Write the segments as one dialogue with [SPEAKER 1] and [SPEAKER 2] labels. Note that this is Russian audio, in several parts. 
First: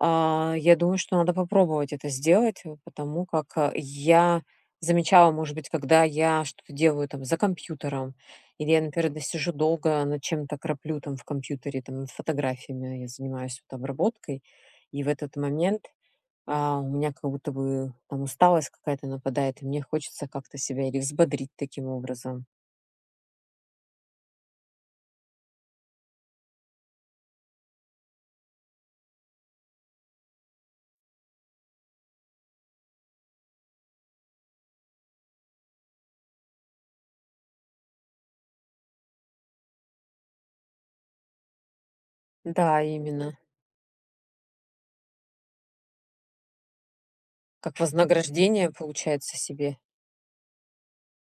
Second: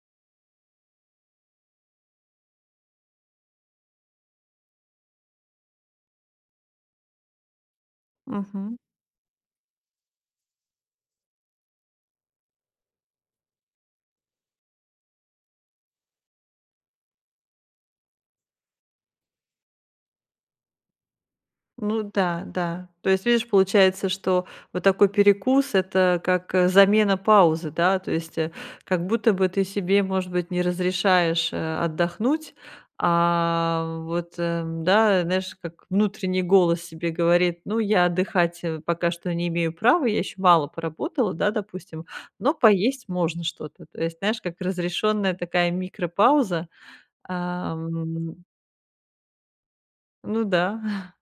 [SPEAKER 1] А, я думаю, что надо попробовать это сделать, э, потому как, э, я замечала, может быть, когда я что-то делаю там за компьютером, или
[SPEAKER 2] Мгм.
[SPEAKER 1] я, например, досижу долго над чем-то, краплю там в компьютере там над фотографиями, я занимаюсь вот обработкой, и в этот момент, а, у меня как будто бы там усталость какая-то нападает, и мне хочется как-то себя или взбодрить таким
[SPEAKER 2] Ну да,
[SPEAKER 1] образом.
[SPEAKER 2] да. То есть, видишь, получается, что вот такой перекус- это как, э, замена паузы, да, то есть, э, как будто бы ты себе, может быть, не разрешаешь, э, отдохнуть, а вот, э, да, знаешь, как внутренний голос себе говорит: "Ну, я отдыхать, э, пока что не имею права, я ещё мало поработала,- да, допустим,- но
[SPEAKER 1] Да,
[SPEAKER 2] поесть
[SPEAKER 1] именно.
[SPEAKER 2] можно что-то". То есть, знаешь, как разрешённая такая микропауза,
[SPEAKER 1] Как
[SPEAKER 2] ам
[SPEAKER 1] вознаграждение, получается, себе?
[SPEAKER 2] Ну да.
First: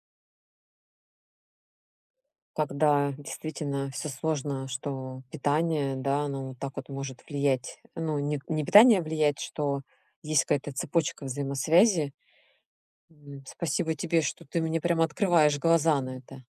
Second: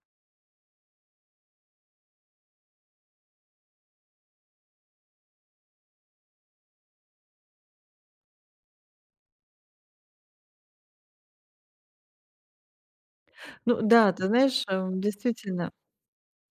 [SPEAKER 1] Когда действительно всё сложно, что питание, да, оно вот так вот может влиять. Ну, не не питание влияет, что есть какая-то цепочка взаимосвязи. М,
[SPEAKER 2] Ну
[SPEAKER 1] спасибо
[SPEAKER 2] да,
[SPEAKER 1] тебе,
[SPEAKER 2] ты
[SPEAKER 1] что ты
[SPEAKER 2] знаешь,
[SPEAKER 1] мне
[SPEAKER 2] э,
[SPEAKER 1] прям открываешь
[SPEAKER 2] действительно.
[SPEAKER 1] глаза на это.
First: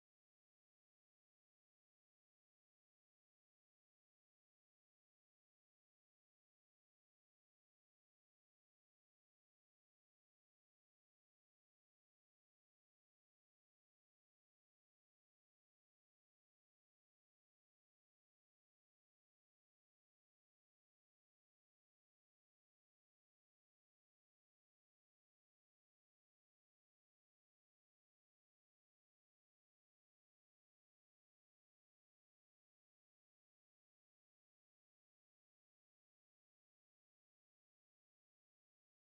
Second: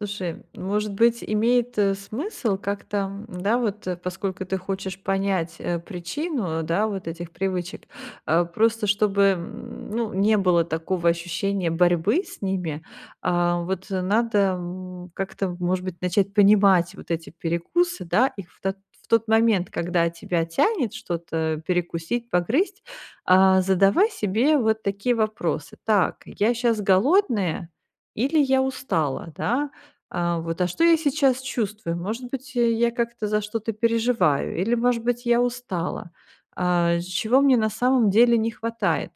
[SPEAKER 2] Слушай, может быть, имеет, э, смысл как-то, да, вот, э, поскольку ты хочешь понять, э, причину, да, вот этих привычек, а, просто чтобы, м, ну, не было такого ощущения борьбы с ними, а, вот надо, м, как-то, может быть, начать понимать вот эти перекусы, да, их в то в тот момент, когда тебя тянет что-то перекусить, погрызть, а, задавай себе вот такие вопросы: "Так, я щас голодная или я устала?" Да? А, вот: "А что я сейчас чувствую? Может быть, э, я как-то за что-то переживаю? Или, может быть, я устала? А, чего мне на самом деле не хватает?"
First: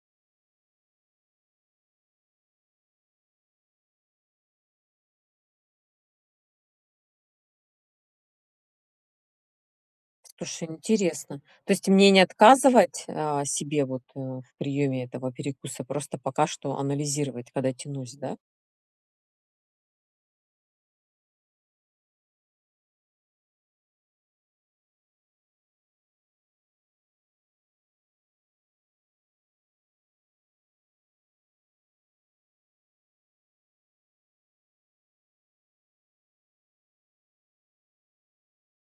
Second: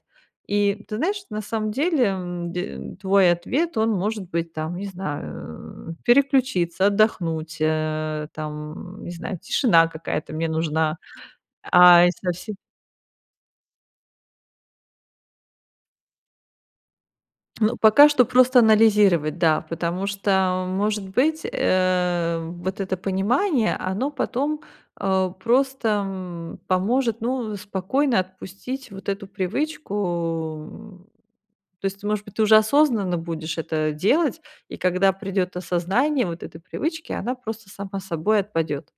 [SPEAKER 2] И ты знаешь, на самом деле, м, де твой ответ, он может быть там, не знаю, переключиться, отдохнуть, э, там, не знаю, тишина какая-то мне
[SPEAKER 1] Слушай,
[SPEAKER 2] нужна,
[SPEAKER 1] интересно. То есть
[SPEAKER 2] а, и
[SPEAKER 1] мне не
[SPEAKER 2] совсе
[SPEAKER 1] отказывать, а, себе вот, э, в приёме этого перекуса, просто пока что анализировать, когда
[SPEAKER 2] Ну, пока
[SPEAKER 1] тянусь,
[SPEAKER 2] что
[SPEAKER 1] да?
[SPEAKER 2] просто анализировать, да, потому что, может быть, э, вот это понимание, оно потом, а, просто, м, поможет, ну, спокойно отпустить вот эту привычку, м. То есть ты, может быть, ты уже осознанно будешь это делать, и когда придёт осознание вот этой привычки, она просто сама собой отпадёт.